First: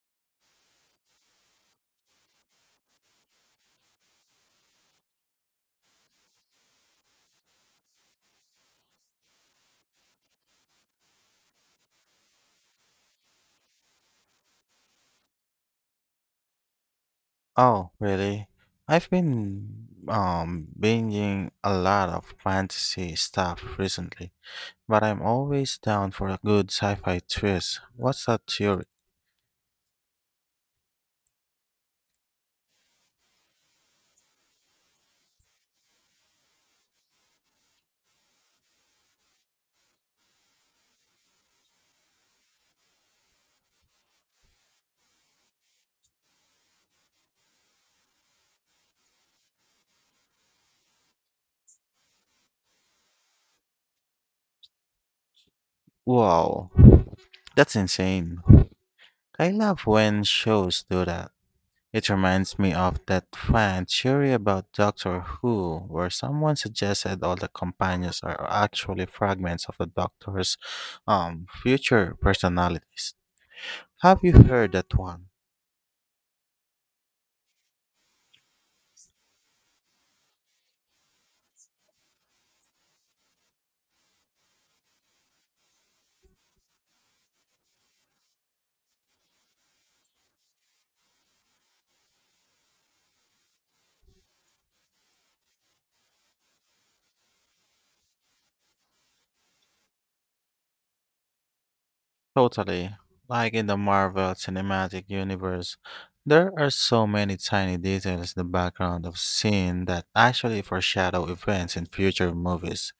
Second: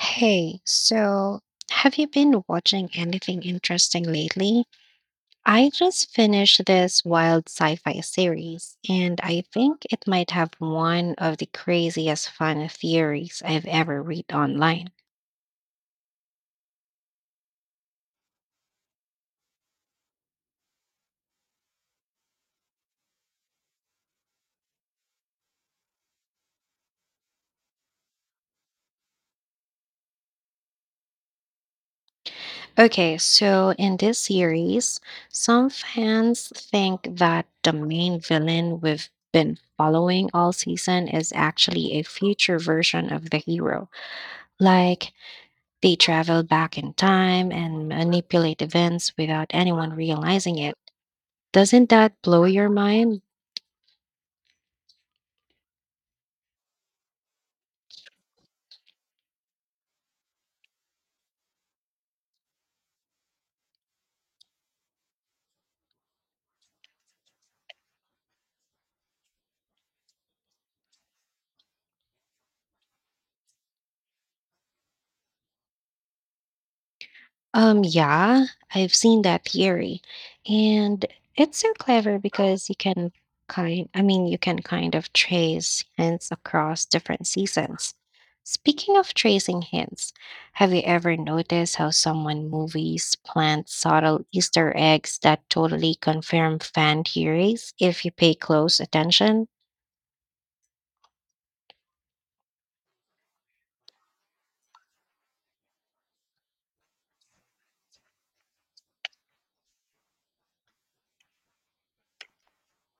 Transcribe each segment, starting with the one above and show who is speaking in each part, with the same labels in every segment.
Speaker 1: Hey, so have you been watching anything interesting lately? I just finished this wild sci-fi series, and I think it might have one of the craziest fun theories I've ever read online.
Speaker 2: Oh, really? I've been binging a lot of fantasy stuff recently, but I'm always down for a good sci-fi twist. What's that theory?
Speaker 1: Okay, so in this series, some fans think that the main villain we've been following all season is actually a future version of the hero. Like, they travel back in time and manipulate events without anyone realizing it. Doesn't that blow your mind?
Speaker 2: Wow, that's insane. I love when shows do that. It reminds me of that fan theory about Doctor Who, where someone suggested all the companions are actually fragments of the Doctor's future personalities. Have you heard that one?
Speaker 1: Yeah, I've seen that theory. And it's so clever because you can kind I mean, you can kind of trace hints across different seasons. Speaking of tracing hints, have you ever noticed how someone movies plant subtle Easter eggs that totally confirm fan theories if you pay close attention?
Speaker 2: Totally. Like in the Marvel Cinematic Universe, there are so many tiny details in the background of scene that actually foreshadow events in future movies.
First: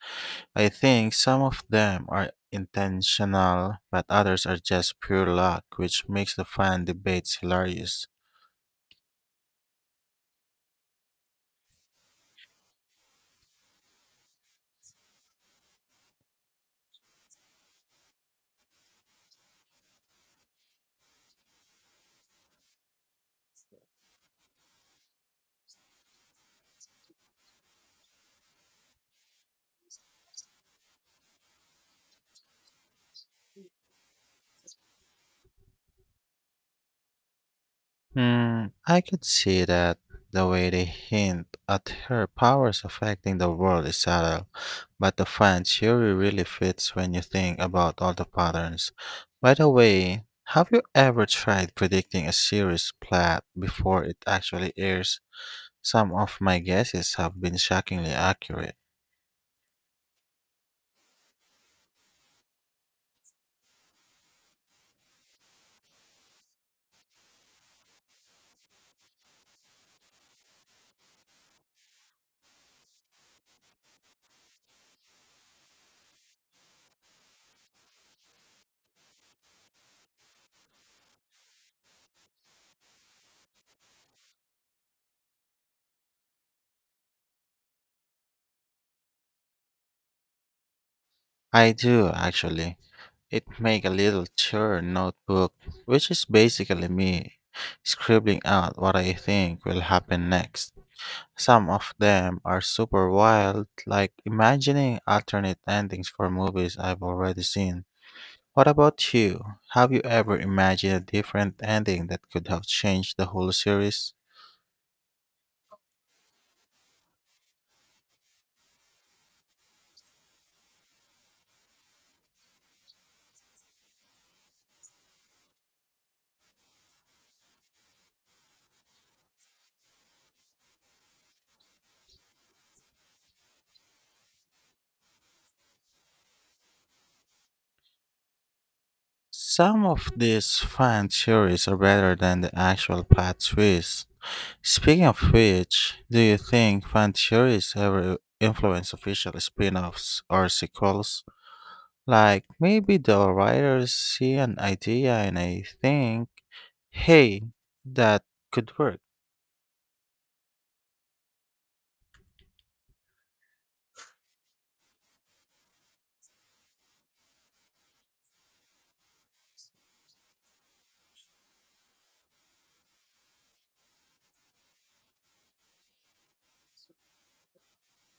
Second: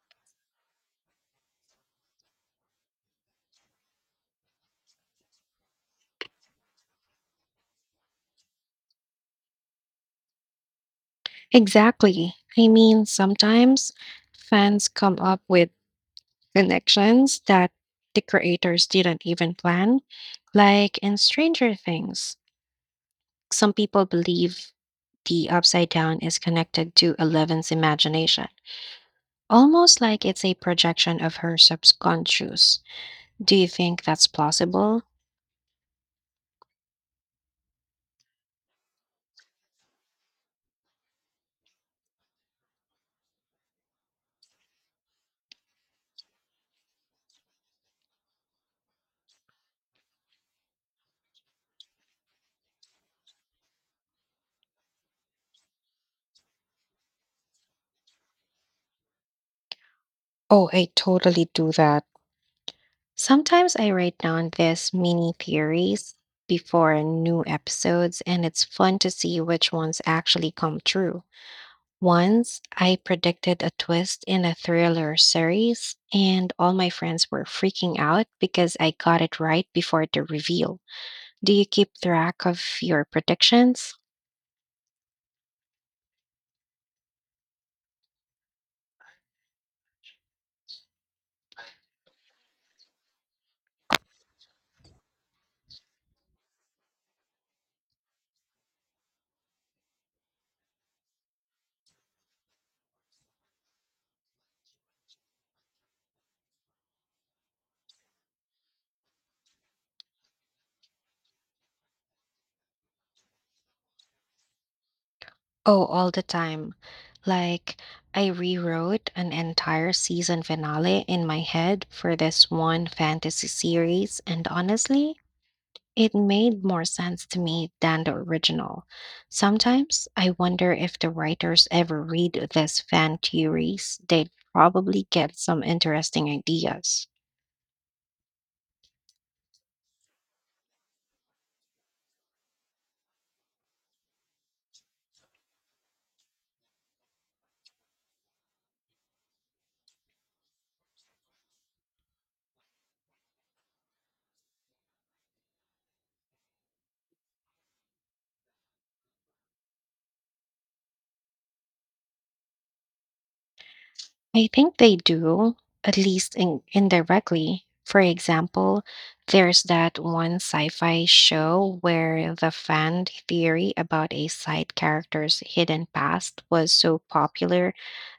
Speaker 2: I think some of them are intentional, but others are just pure luck, which makes the fan debates hilarious.
Speaker 1: Exactly. I mean, sometimes fans come up with connections that the creators didn't even plan, like in Stranger Things. Some people believe the Upside Down is connected to Eleven's imagination, almost like it's a projection of her subconscious. Do you think that's plausible?
Speaker 2: Hmm, I could see that the way they hint at her powers affecting the world is subtle. But the fan theory really fits when you think about all the patterns. By the way, have you ever tried predicting a series plot before it actually airs? Some of my guesses have been shockingly accurate.
Speaker 1: Oh, I totally do that. Sometimes I write down these mini theories before new episodes, and it's fun to see which ones actually come true. Once I predicted a twist in a thriller series, and all my friends were freaking out because I got it right before the reveal. Do you keep track of your predictions?
Speaker 2: I do, actually. It make a little churn notebook, which is basically me scribbling out what I think will happen next. Some of them are super wild, like imagining alternate endings for movies I've already seen. What about you? Have you ever imagined a different ending that could have changed the whole series?
Speaker 1: Oh, all the time. Like, I rewrote an entire season finale in my head for this one fantasy series, and honestly, it made more sense to me than the original. Sometimes I wonder if the writers ever read these fan theories, they'd probably get some interesting ideas.
Speaker 2: Some of these fan theories are better than the actual plot twists. Speaking of which, do you think fan theories ever influence official spin offs or sequels? Like, maybe the writers see an idea and I think, hey, that could work.
Speaker 1: I think they do, at least indirectly. For example, there's that one sci fi show where the fan theory about a side character's hidden past was so popular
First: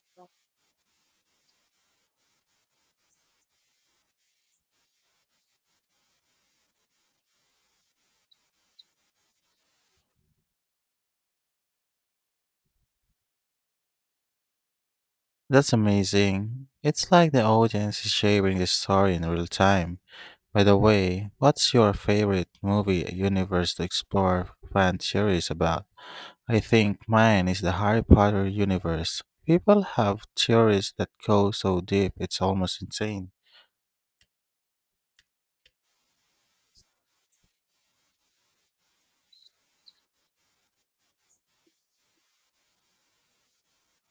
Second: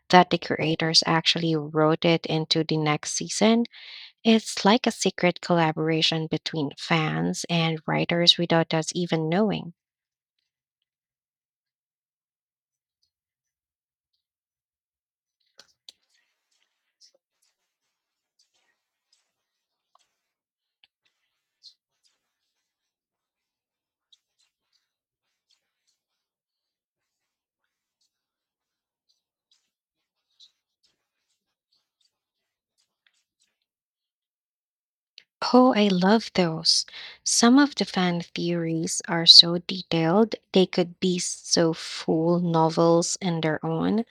Speaker 1: that the creators actually wrote it into the next season. It's like a secret collaboration between fans and writers without us even knowing.
Speaker 2: That's amazing. It's like the audience is shaping the story in real time. By the way, what's your favorite movie universe to explore fan theories about? I think mine is the Harry Potter universe. People have theories that go so deep it's almost insane.
Speaker 1: Oh, I love those. Some of the fan theories are so detailed, they could be so full novels in their own,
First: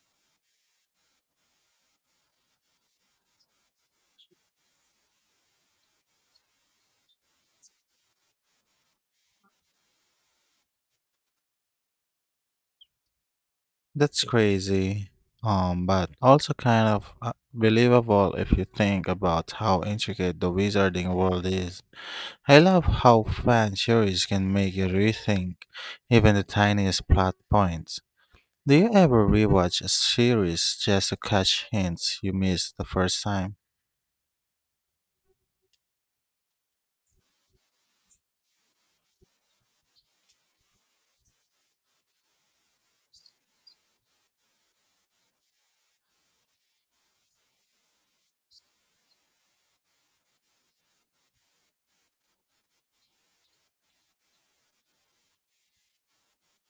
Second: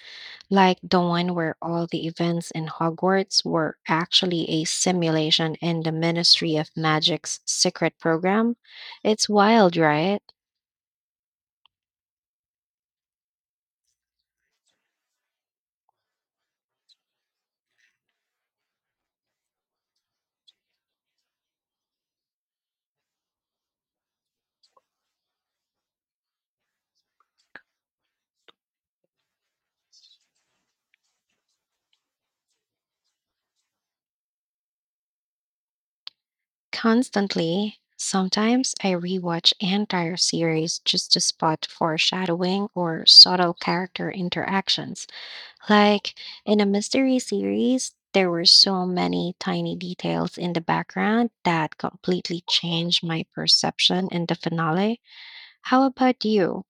Speaker 1: like the one where all the events in Hogwarts were actually a simulation in the Ministry of Magic's secret program. It's wild, right?
Speaker 2: That's crazy. But also kind of believable if you think about how intricate the wizarding world is. I love how fan theories can make you rethink even the tiniest plot points. Do you ever rewatch a series just to catch hints you missed the first time?
Speaker 1: Constantly. Sometimes I rewatch entire series just to spot foreshadowing or subtle character interactions. Like in a mystery series, there were so many tiny details in the background that completely changed my perception in the finale. How about you?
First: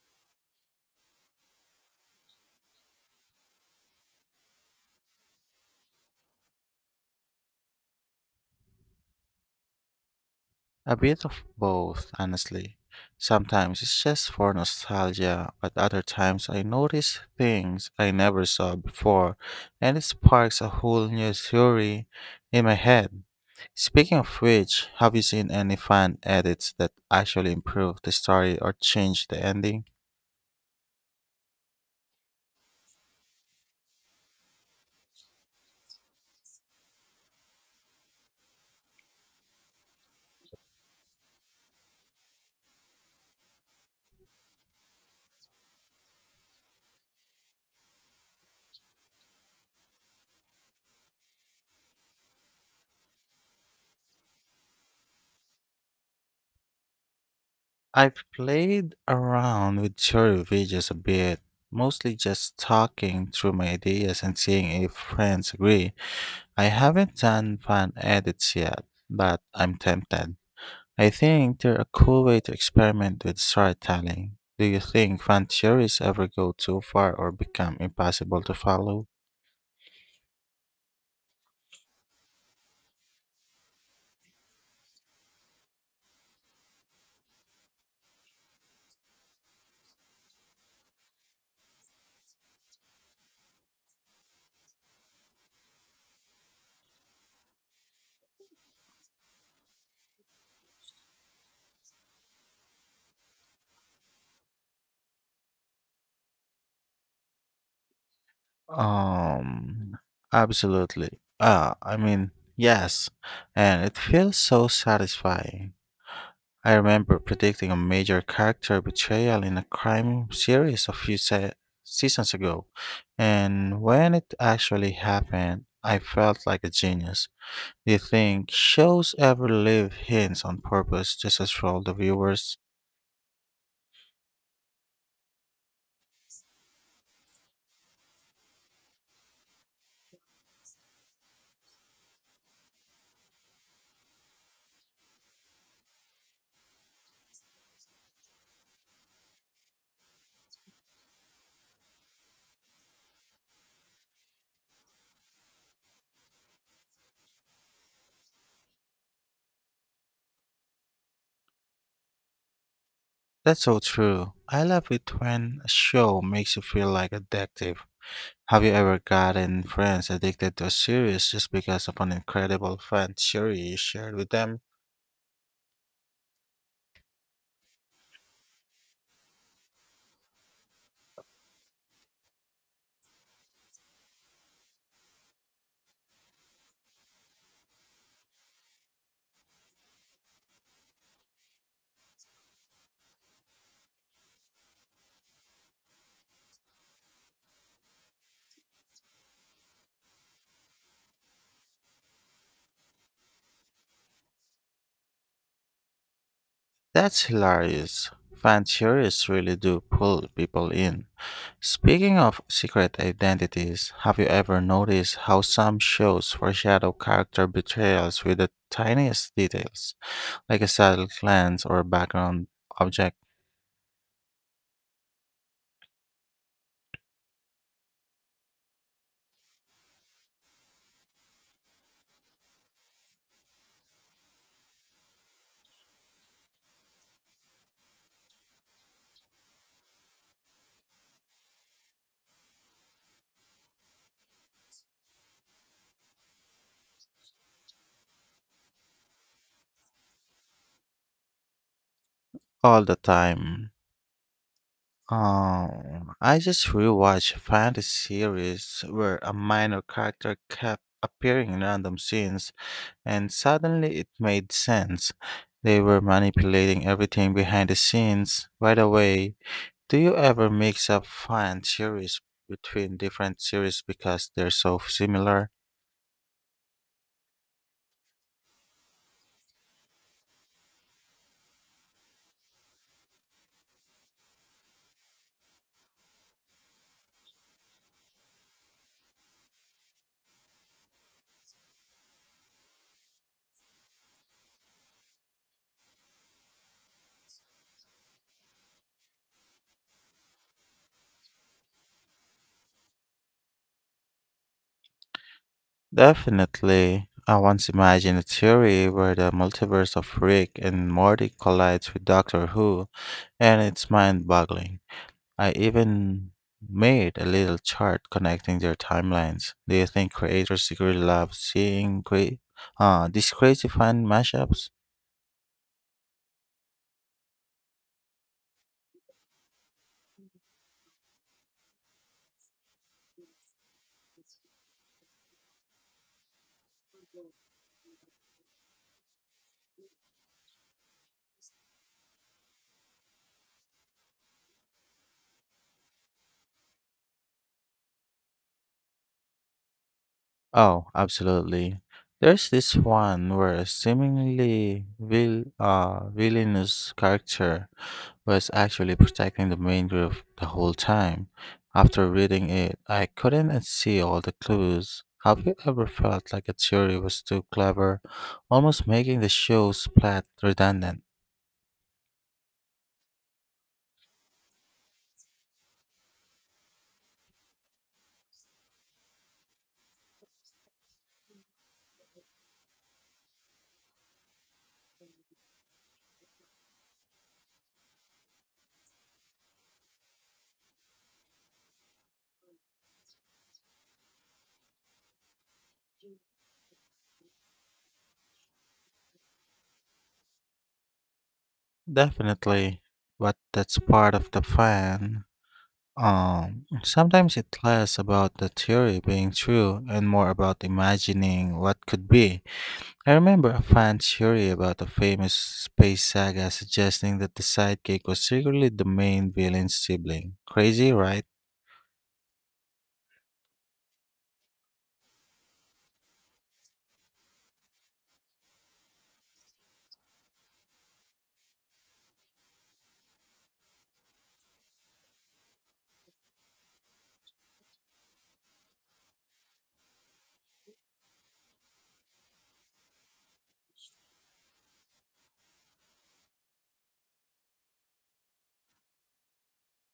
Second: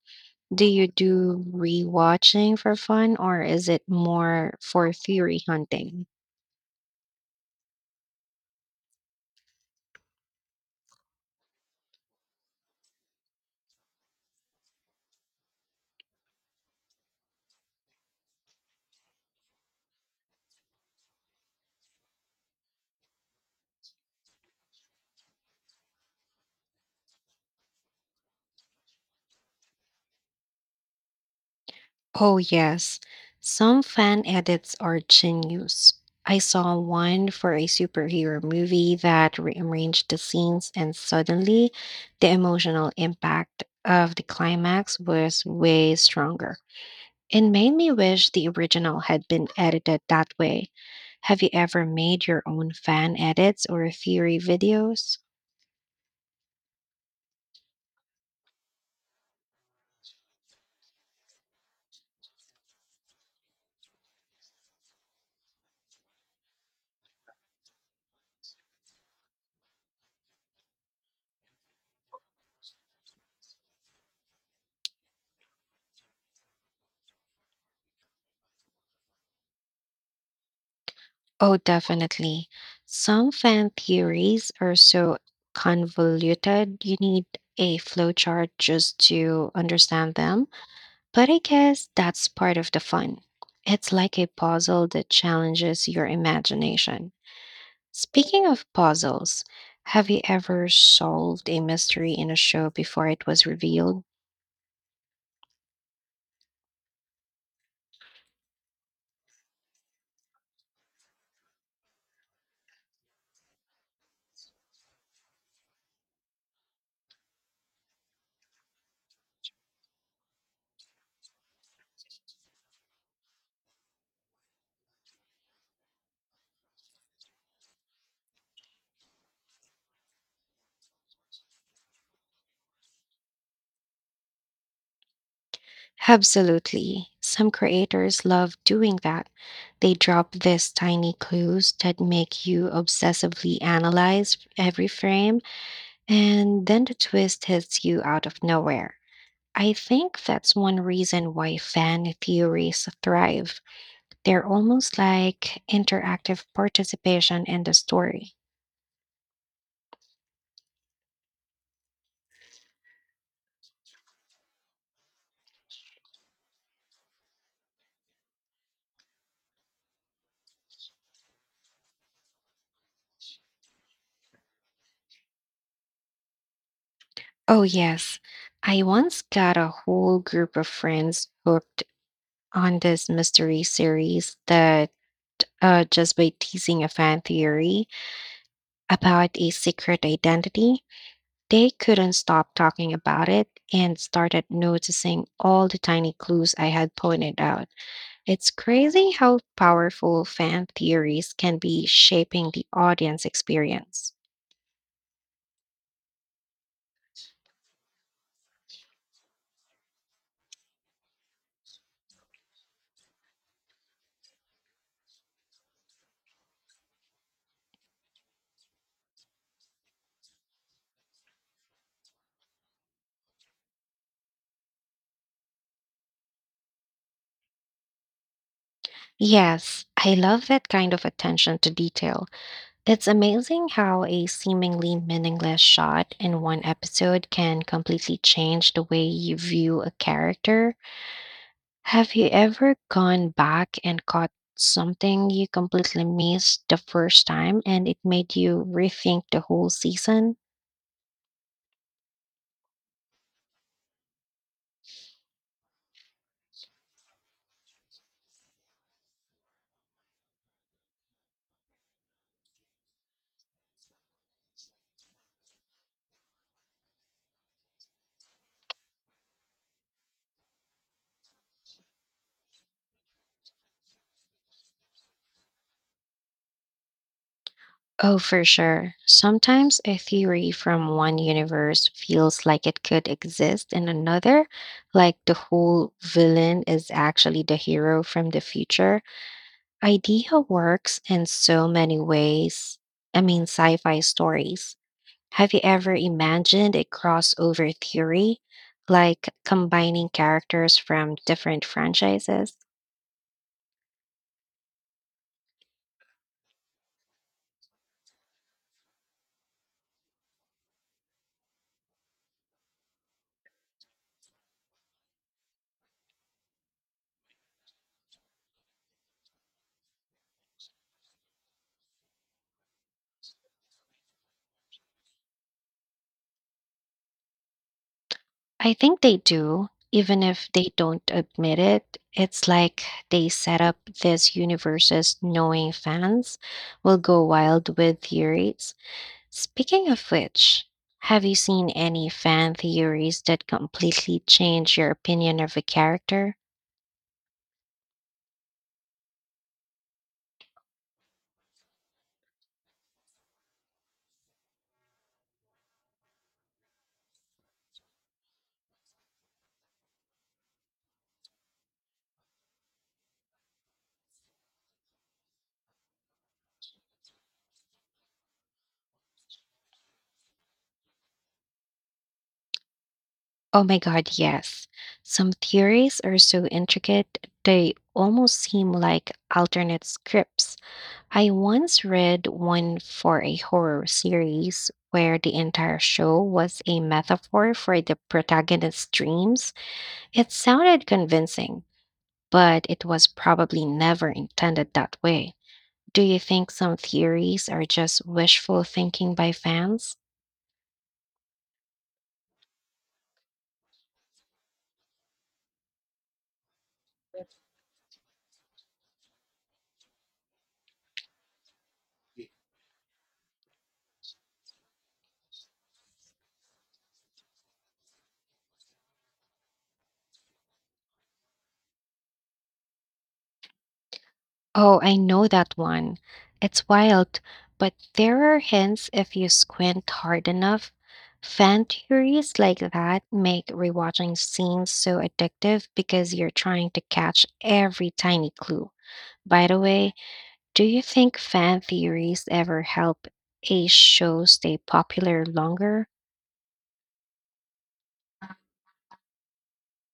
Speaker 1: Do you do rewatching for fun or is it more for theory hunting?
Speaker 2: A bit of both, honestly. Sometimes it's just for nostalgia, but other times I notice things I never saw before, and it sparks a whole new theory in my head. Speaking of which, have you seen any fan edits that actually improve the story or change the ending?
Speaker 1: Oh, yes. Some fan edits are genius. I saw one for a superhero movie that rearranged the scenes, and suddenly the emotional impact of the climax was way stronger. It made me wish the original had been edited that way. Have you ever made your own fan edits or theory videos?
Speaker 2: I've played around with short videos a bit, mostly just talking through my ideas and seeing if friends agree. I haven't done fan edits yet, but I'm tempted. I think they're a cool way to experiment with storytelling. Do you think fan theories ever go too far or become impossible to follow?
Speaker 1: Oh, definitely. Some fan theories are so convoluted, you need a flowchart just to understand them. But I guess that's part of the fun. It's like a puzzle that challenges your imagination. Speaking of puzzles, have you ever solved a mystery in a show before it was revealed?
Speaker 2: Um, Absolutely. I mean, yes, and it feels so satisfying. I remember predicting a major character betrayal in a crime series a few seasons ago, and when it actually happened, I felt like a genius. Do you think shows ever leave hints on purpose just to troll the viewers?
Speaker 1: Absolutely. Some creators love doing that. They drop these tiny clues that make you obsessively analyze every frame, and then the twist hits you out of nowhere. I think that's one reason why fan theories thrive. They're almost like interactive participation in the story.
Speaker 2: That's so true. I love it when a show makes you feel like a detective. Have you ever gotten friends addicted to a series just because of an incredible fan theory you shared with them?
Speaker 1: Oh, yes. I once got a whole group of friends hooked on this mystery series that just by teasing a fan theory about a secret identity, they couldn't stop talking about it and started noticing all the tiny clues I had pointed out. It's crazy how powerful fan theories can be shaping the audience experience.
Speaker 2: That's hilarious. Fan theories really do pull people in. Speaking of secret identities, have you ever noticed how some shows foreshadow character betrayals with the tiniest details, like a subtle glance or background object,
Speaker 1: Yes, I love that kind of attention to detail. It's amazing how a seemingly meaningless shot in one episode can completely change the way you view a character. Have you ever gone back and caught something you completely missed the first time and it made you rethink the whole season?
Speaker 2: all the time? I just rewatched a fantasy series where a minor character kept appearing in random scenes. And suddenly it made sense. They were manipulating everything behind the scenes. By the way, do you ever mix up fan series between different series because they're so similar?
Speaker 1: Oh, for sure. Sometimes a theory from one universe feels like it could exist in another, like the whole villain is actually the hero from the future. Idea works in so many ways. I mean, sci fi stories. Have you ever imagined a crossover theory, like combining characters from different franchises?
Speaker 2: Definitely. I once imagined a theory where the multiverse of Rick and Morty collides with Doctor Who, and it's mind boggling. I even made a little chart connecting their timelines. Do you think creators secretly love seeing these crazy fan mashups?
Speaker 1: I think they do, even if they don't admit it. It's like they set up these universes knowing fans will go wild with theories. Speaking of which, have you seen any fan theories that completely change your opinion of a character?
Speaker 2: Oh, absolutely. There's this one where a seemingly villainous character was actually protecting the main group the whole time. After reading it, I couldn't unsee all the clues. Have you ever felt like a theory was too clever, almost making the show's plot redundant?
Speaker 1: Oh my God, yes. Some theories are so intricate, they almost seem like alternate scripts. I once read one for a horror series where the entire show was a metaphor for the protagonist's dreams. It sounded convincing, but it was probably never intended that way. Do you think some theories are just wishful thinking by fans?
Speaker 2: Definitely, but that's part of the fun. Sometimes it's less about the theory being true and more about imagining what could be. I remember a fan theory about a famous space saga suggesting that the sidekick was secretly the main villain's sibling. Crazy, right?
Speaker 1: Oh, I know that one. It's wild, but there are hints if you squint hard enough. Fan theories like that make rewatching scenes so addictive because you're trying to catch every tiny clue. By the way, do you think fan theories ever help a show stay popular longer?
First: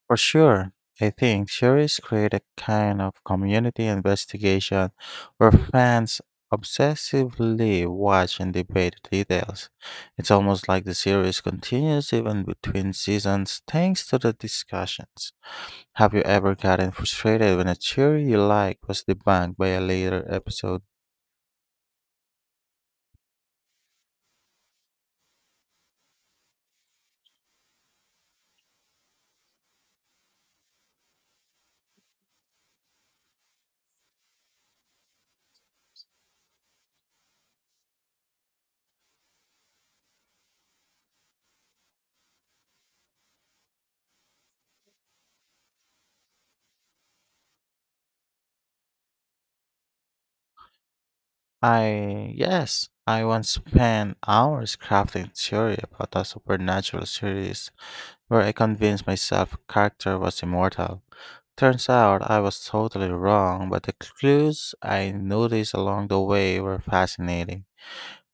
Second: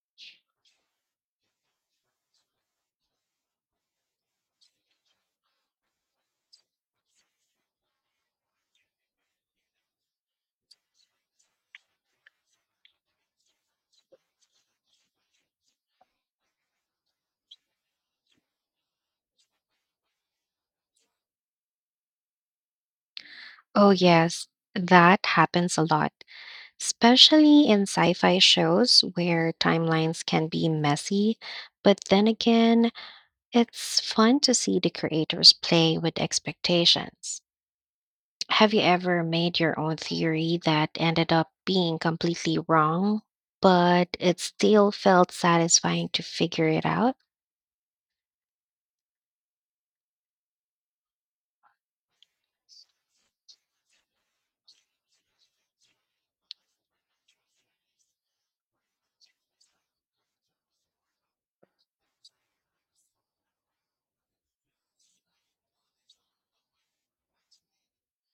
Speaker 2: For sure. I think series create a kind of community investigation where fans obsessively watch and debate details. It's almost like the series continues even between seasons thanks to the discussions. Have you ever gotten frustrated when a theory you like was debunked by a later episode?
Speaker 1: Oh, yes, that happens a lot, especially in sci fi shows where timelines can be messy. But then again, it's fun to see the creators play with expectations. Have you ever made your own theory that ended up being completely wrong, but it still felt satisfying to figure it out?
Speaker 2: I yes. I once spent hours crafting a theory about a supernatural series where I convinced myself character was immortal. Turns out I was totally wrong, but the clues I noticed along the way were fascinating.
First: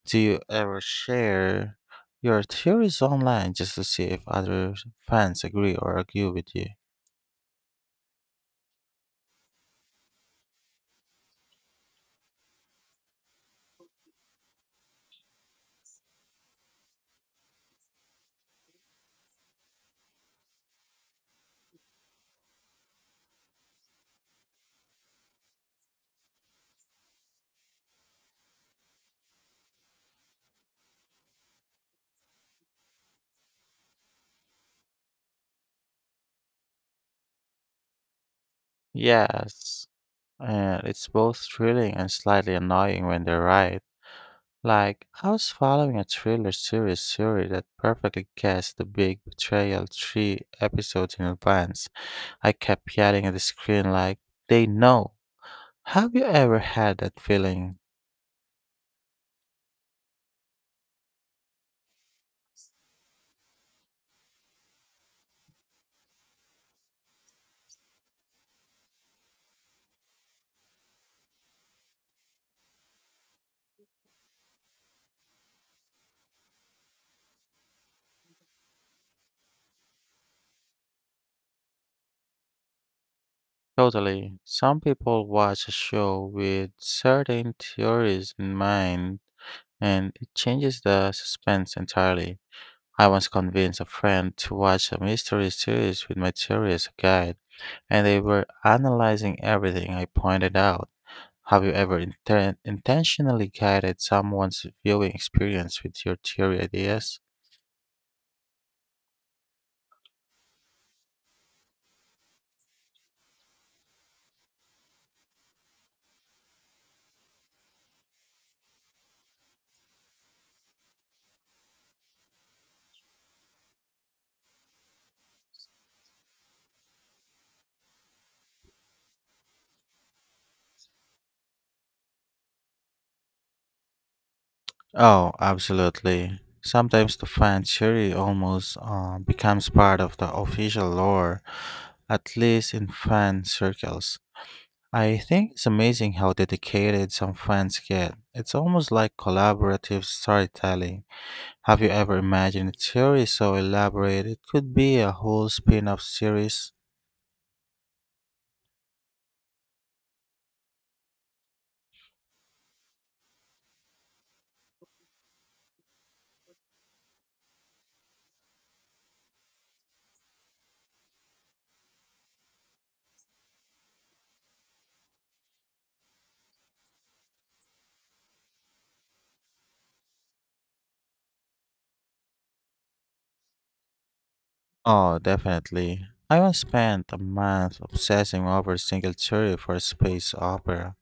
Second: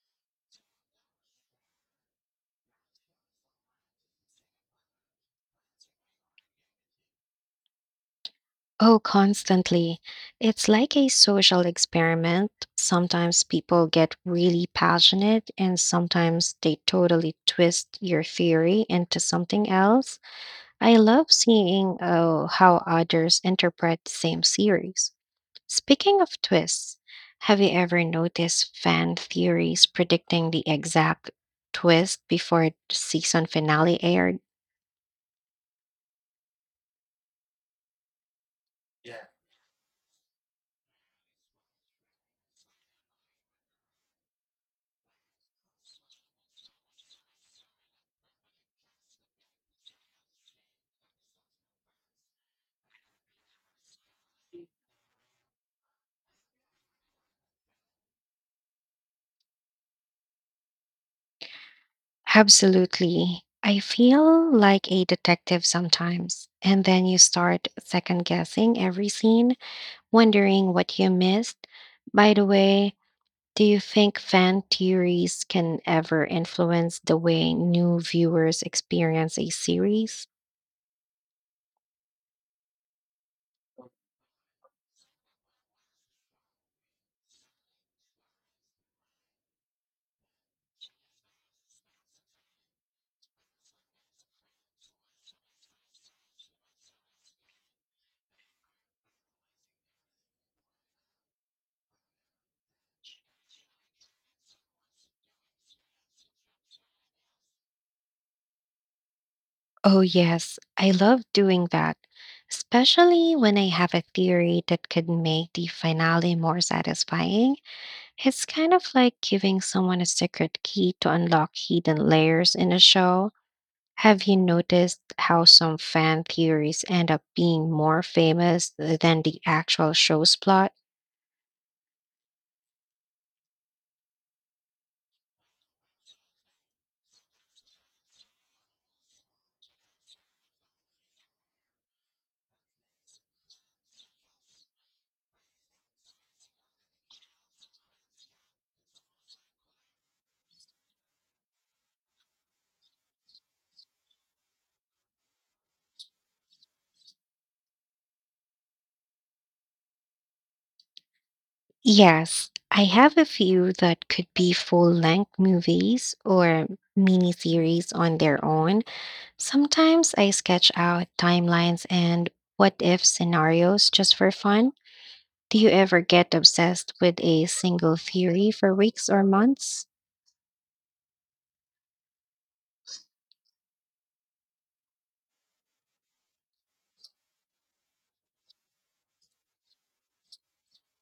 Speaker 2: Do you ever share your theories online just to see if other fans agree or argue with you?
Speaker 1: Oh, constantly. It's like a social experiment. Sometimes people get really passionate, and sometimes they totally twist your theory into something else. I love seeing how others interpret the same series. Speaking of twists, have you ever noticed fan theories predicting the exact twist before the season finale aired?
Speaker 2: Yes, and it's both thrilling and slightly annoying when they're right. Like, I was following a thriller series theory that perfectly guessed the big betrayal three episodes in advance. I kept yelling at the screen, like, they know. Have you ever had that feeling?
Speaker 1: Absolutely. I feel like a detective sometimes. And then you start second guessing every scene, wondering what you missed. By the way, do you think fan theories can ever influence the way new viewers experience a series?
Speaker 2: Totally. Some people watch a show with certain theories in mind and it changes the suspense entirely. I once convinced a friend to watch a mystery series with my theory as a guide, and they were analyzing everything I pointed out. Have you ever intentionally guided someone's viewing experience with your theory ideas?
Speaker 1: Oh, yes, I love doing that, especially when I have a theory that could make the finale more satisfying. It's kind of like giving someone a secret key to unlock hidden layers in a show. Have you noticed how some fan theories end up being more famous than the actual show's plot?
Speaker 2: Oh, absolutely. Sometimes the fan theory almost becomes part of the official lore, at least in fan circles. I think it's amazing how dedicated some fans get. It's almost like collaborative storytelling. Have you ever imagined a theory so elaborate it could be a whole spin off series?
Speaker 1: Yes, I have a few that could be full length movies or miniseries on their own. Sometimes I sketch out timelines and what if scenarios just for fun. Do you ever get obsessed with a single theory for weeks or months?
Speaker 2: Oh, definitely. I once spent a month obsessing over a single theory for a space opera,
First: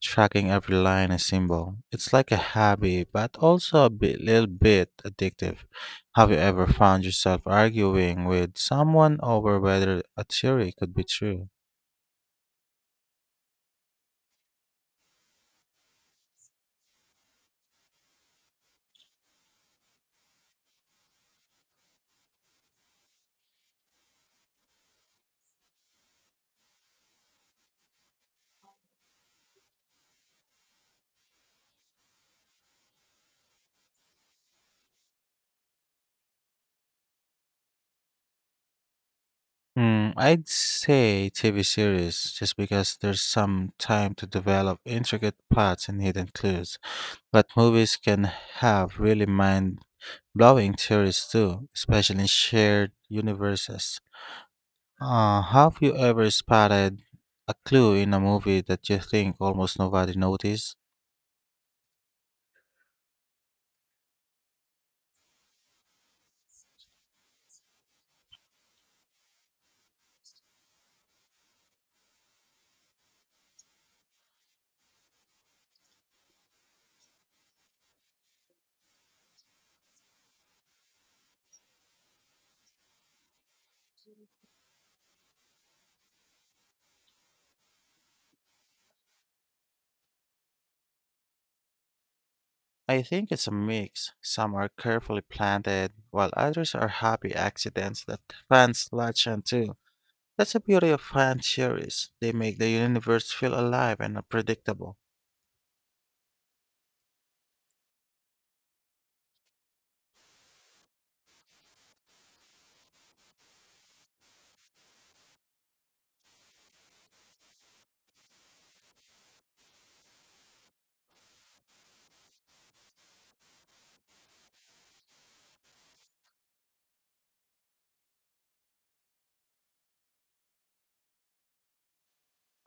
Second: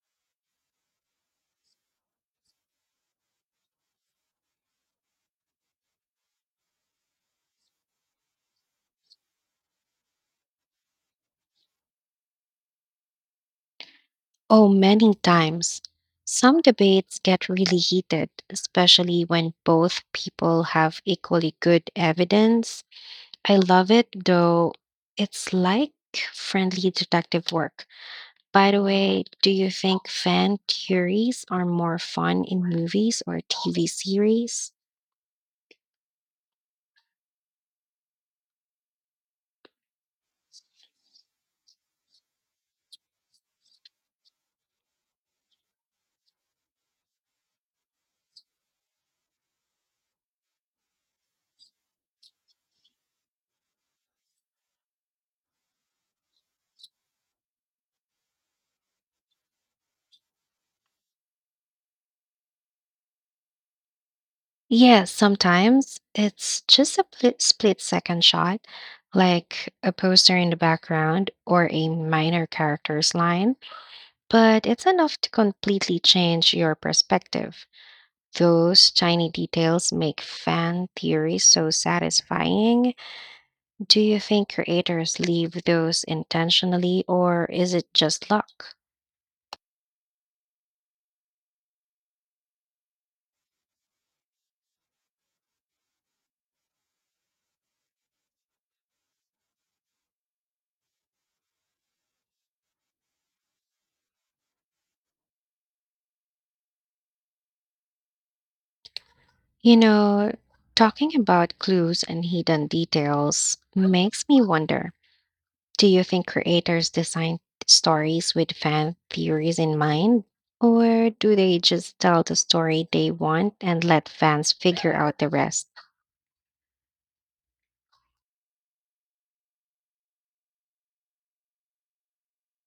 Speaker 2: tracking every line and symbol. It's like a hobby, but also little bit addictive. Have you ever found yourself arguing with someone over whether a theory could be true?
Speaker 1: Oh, many times. Some debates get really heated, especially when both people have equally good evidence. I love it though. It's like friendly detective work. By the way, do you think fan theories are more fun in movies or TV series?
Speaker 2: Hmm, I'd say TV series, just because there's some time to develop intricate plots and hidden clues. But movies can have really mind blowing theories too, especially in shared universes. Have you ever spotted a clue in a movie that you think almost nobody noticed?
Speaker 1: Yeah, sometimes it's just a split second shot, like a poster in the background or a minor character's line, but it's enough to completely change your perspective. Those tiny details make fan theories so satisfying. Do you think creators leave those intentionally, or is it just luck?
Speaker 2: I think it's a mix. Some are carefully planted, while others are happy accidents that fans latch onto. That's the beauty of fan theories. They make the universe feel alive and unpredictable.
Speaker 1: You know, talking about clues and hidden details makes me wonder. Do you think creators design stories with fan theories in mind? Or do they just tell the story they want and let fans figure out the rest?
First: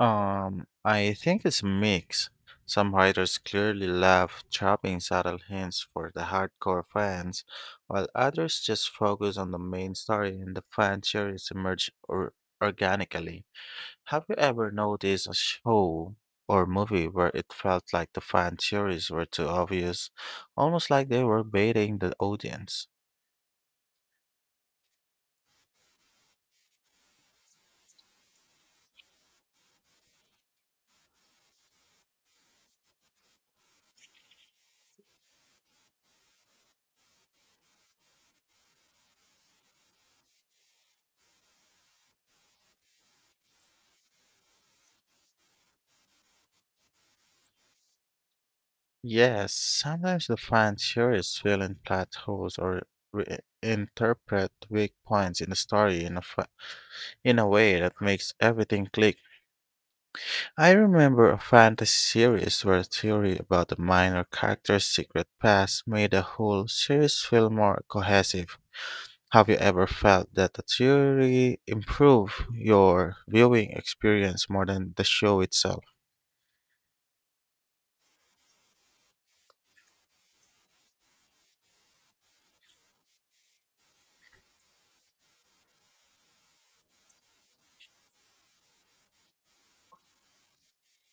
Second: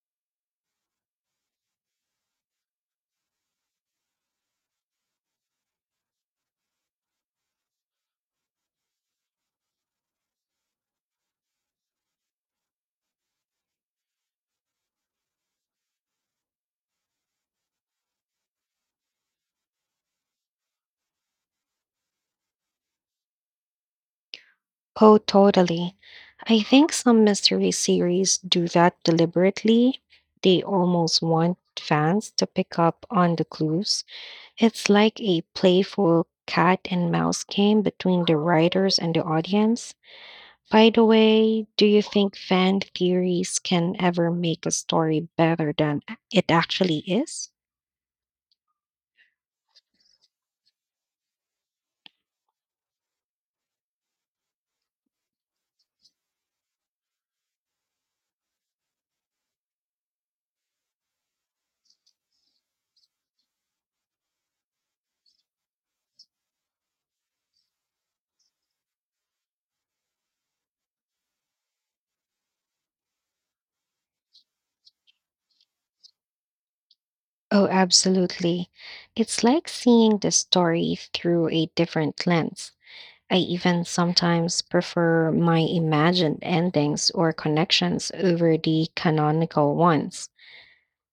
Speaker 2: I think it's a mix. Some writers clearly love dropping subtle hints for the hardcore fans, while others just focus on the main story and the fan theories emerge or organically. Have you ever noticed a show or movie where it felt like the fan theories were too obvious, almost like they were baiting the audience?
Speaker 1: Oh, totally. I think some mystery series do that deliberately. They almost want fans to pick up on the clues. It's like a playful cat and mouse game between the writers and the audience. By the way, do you think fan theories can ever make a story better than it actually is?
Speaker 2: Yes, sometimes the fan theories fill in plot holes or reinterpret weak points in the story in a way that makes everything click. I remember a fantasy series where a theory about a minor character's secret past made the whole series feel more cohesive. Have you ever felt that a theory improved your viewing experience more than the show itself?
Speaker 1: Oh, absolutely. It's like seeing the story through a different lens. I even sometimes prefer my imagined endings or connections over the canonical ones.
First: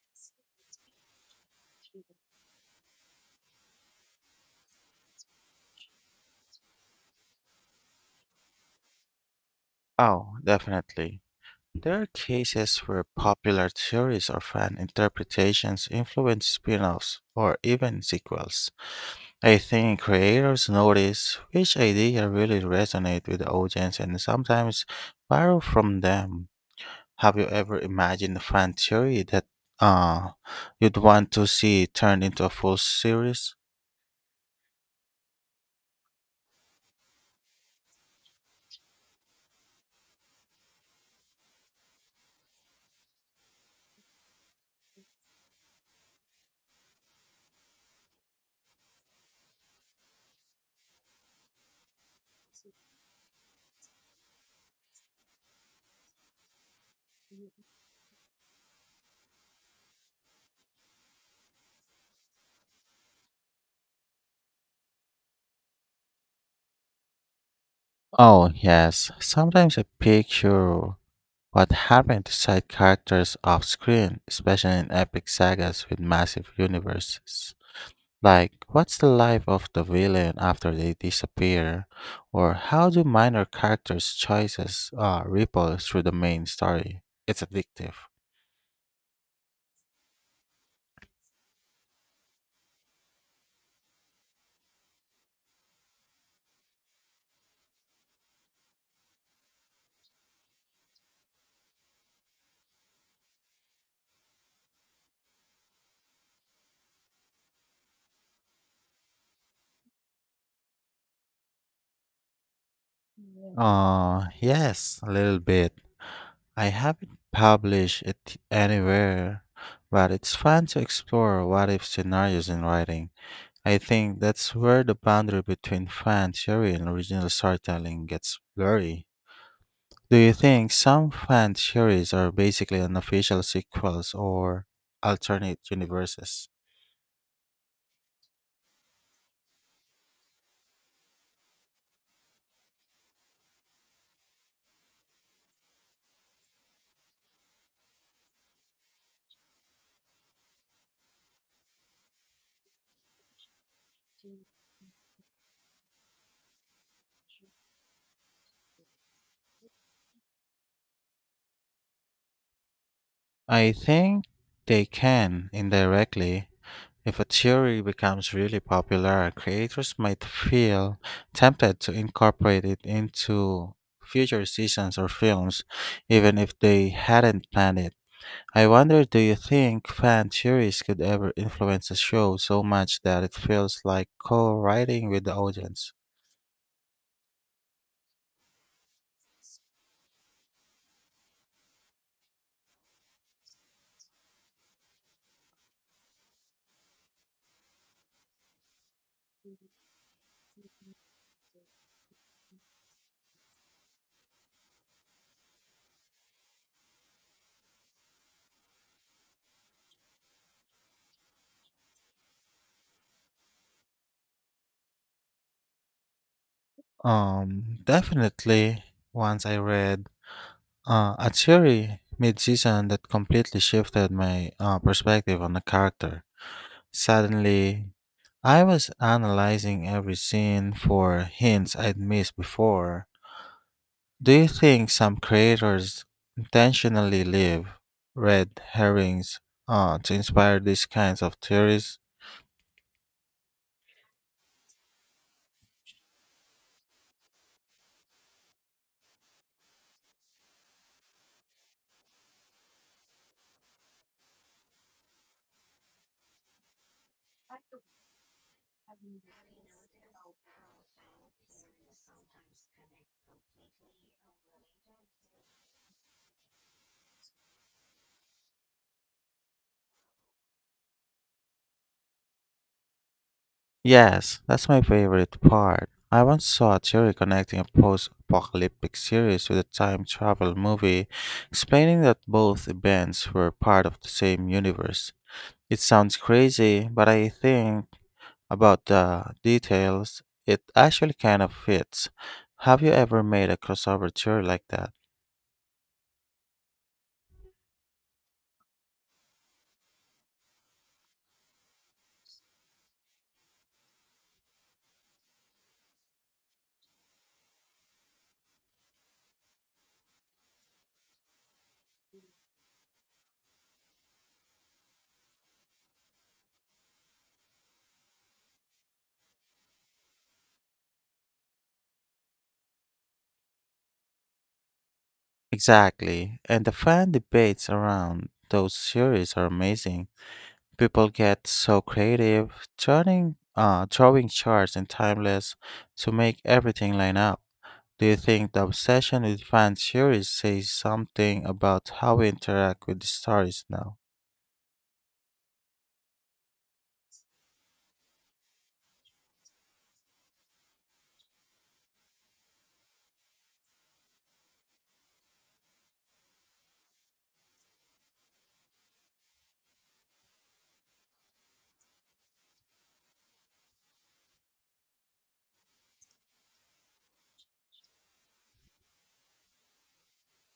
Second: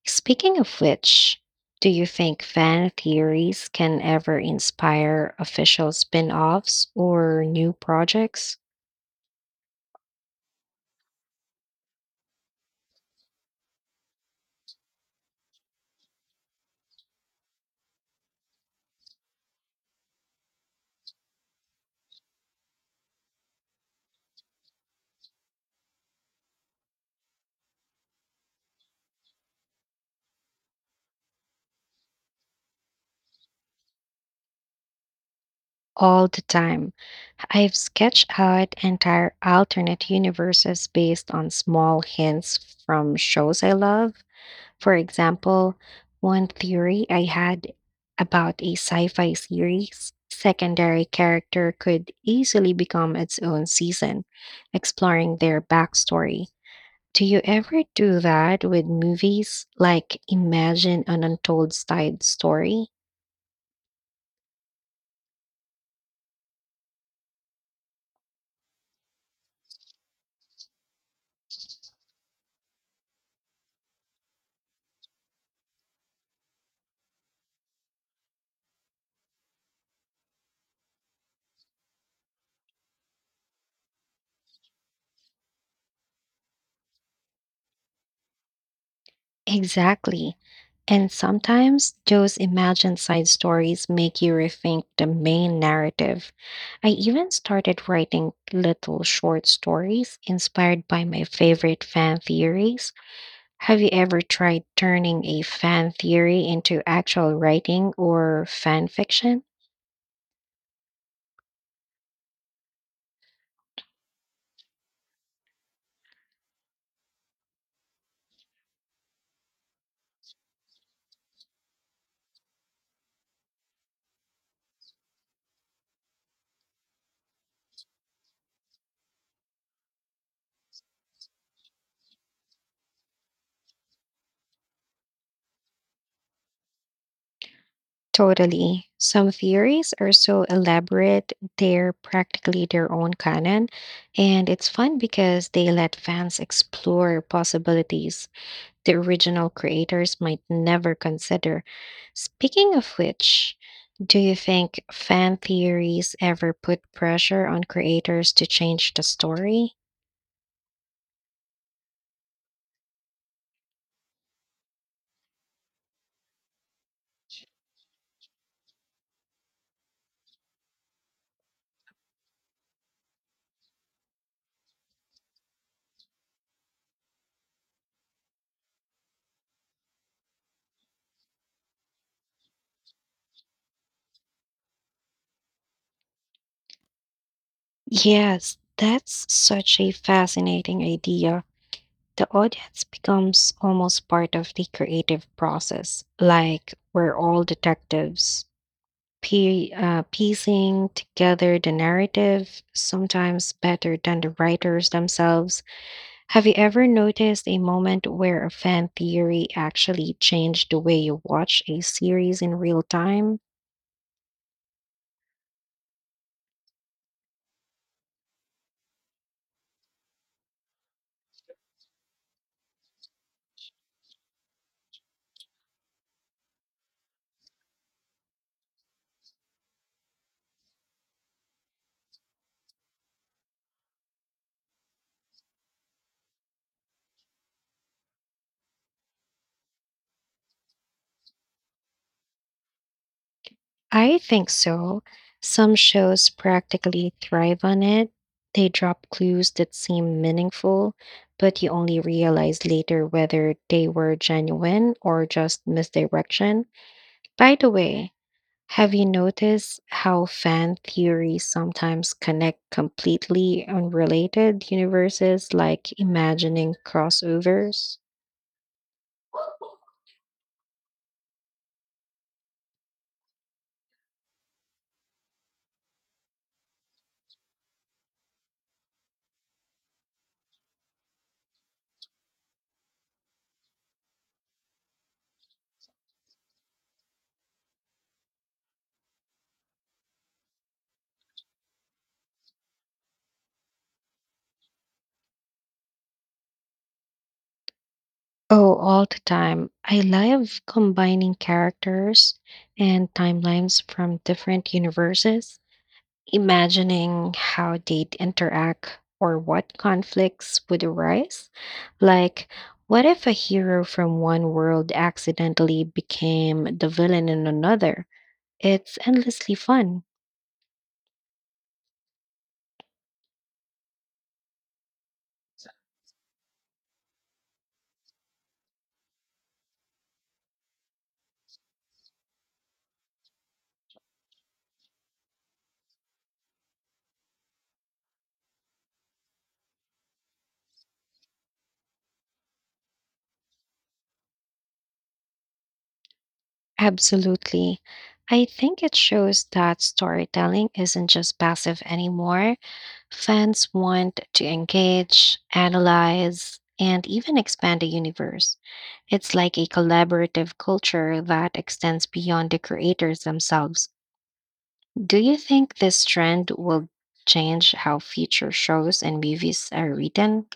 Speaker 1: Speaking of which, do you think fan theories can ever inspire official spin offs or new projects?
Speaker 2: Oh, definitely. There are cases where popular theories or fan interpretations influence spin offs or even sequels. I think creators notice which idea really resonates with the audience and sometimes borrow from them. Have you ever imagined a fan theory that uh, you'd want to see turned into a full series?
Speaker 1: All the time. I've sketched out entire alternate universes based on small hints from shows I love. For example, one theory I had about a sci fi series secondary character could easily become its own season, exploring their backstory. Do you ever do that with movies? Like imagine an untold side story?
Speaker 2: Oh, yes. Sometimes I picture what happened to side characters off screen, especially in epic sagas with massive universes? Like, what's the life of the villain after they disappear? Or how do minor characters' choices ripple through the main story? It's addictive.
Speaker 1: Exactly. And sometimes those imagined side stories make you rethink the main narrative. I even started writing little short stories inspired by my favorite fan theories. Have you ever tried turning a fan theory into actual writing or fan fiction?
Speaker 2: Yes, a little bit. I haven't published it anywhere, but it's fun to explore what if scenarios in writing. I think that's where the boundary between fan theory and original storytelling gets blurry. Do you think some fan theories are basically unofficial sequels or alternate universes?
Speaker 1: Totally. Some theories are so elaborate, they're practically their own canon, and it's fun because they let fans explore possibilities the original creators might never consider. Speaking of which, do you think fan theories ever put pressure on creators to change the story?
Speaker 2: I think they can indirectly. If a theory becomes really popular, creators might feel tempted to incorporate it into future seasons or films, even if they hadn't planned it. I wonder, do you think fan theories could ever influence a show so much that it feels like co-writing with the audience?
Speaker 1: Yes, that's such a fascinating idea. The audience becomes almost part of the creative process. Like we're all detectives, piecing together the narrative, sometimes better than the writers themselves. Have you ever noticed a moment where a fan theory actually changed the way you watch a series in real time?
Speaker 2: Definitely. Once I read a theory mid-season that completely shifted my perspective on the character. Suddenly, I was analyzing every scene for hints I'd missed before. Do you think some creators intentionally leave red herrings on to inspire these kinds of theories?
Speaker 1: I think so. Some shows practically thrive on it. They drop clues that seem meaningful, but you only realize later whether they were genuine or just misdirection. By the way, have you noticed how fan theories sometimes connect completely unrelated universes, like imagining crossovers?
Speaker 2: Yes, that's my favorite part. I once saw a theory connecting a post apocalyptic series with a time travel movie, explaining that both events were part of the same universe. It sounds crazy, but I think about the details, it actually kind of fits. Have you ever made a crossover theory like that?
Speaker 1: Oh, all the time. I love combining characters and timelines from different universes, imagining how they'd interact or what conflicts would arise. Like, what if a hero from one world accidentally became the villain in another? It's endlessly fun.
Speaker 2: Exactly. And the fan debates around those series are amazing. People get so creative, turning drawing charts and timeless to make everything line up. Do you think the obsession with fan series says something about how we interact with the stories now?
Speaker 1: Absolutely. I think it shows that storytelling isn't just passive anymore. Fans want to engage, analyze, and even expand the universe. It's like a collaborative culture that extends beyond the creators themselves. Do you think this trend will change how future shows and movies are written?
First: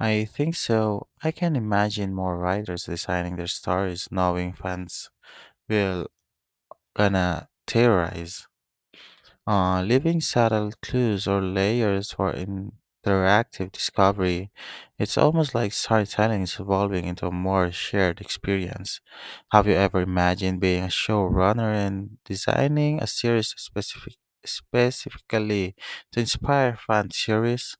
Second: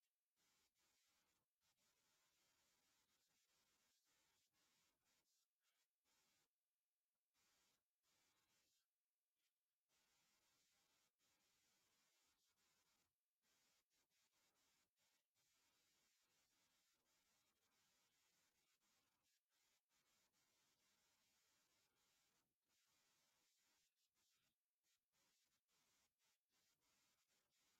Speaker 2: I think so. I can imagine more writers designing their stories knowing fans will gonna theorize. Leaving subtle clues or layers for interactive discovery, it's almost like storytelling is evolving into a more shared experience. Have you ever imagined being a showrunner and designing a series specifically to inspire fan series?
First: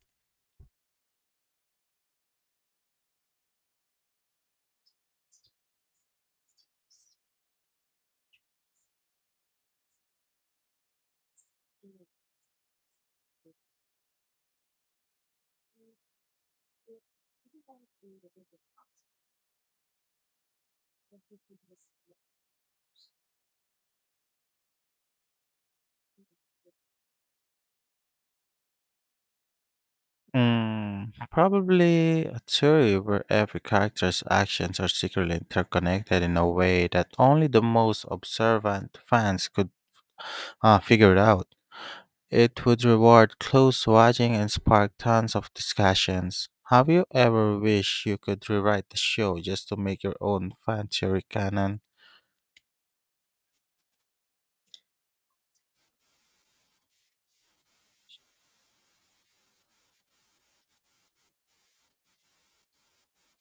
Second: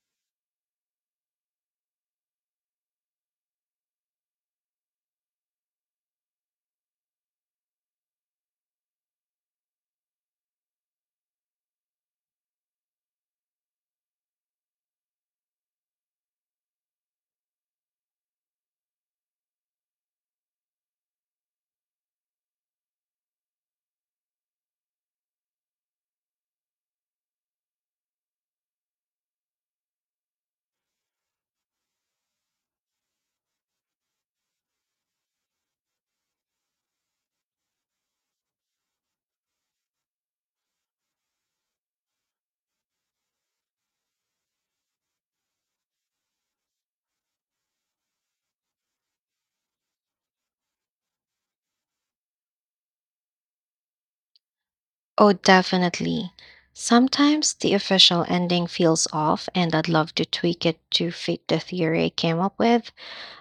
Speaker 2: Mm, probably a theory where every character's actions are secretly interconnected in a way that only the most observant fans could figure out. It would reward close watching and spark tons of discussions. Have you ever wished you could rewrite the show just to make your own fancy canon?
Speaker 1: Oh, definitely. Sometimes the official ending feels off, and I'd love to tweak it to fit the theory I came up with.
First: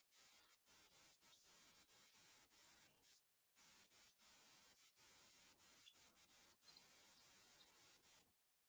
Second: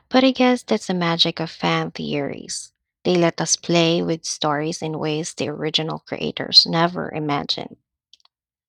Speaker 1: But I guess that's the magic of fan theories. They let us play with stories in ways the original creators never imagined.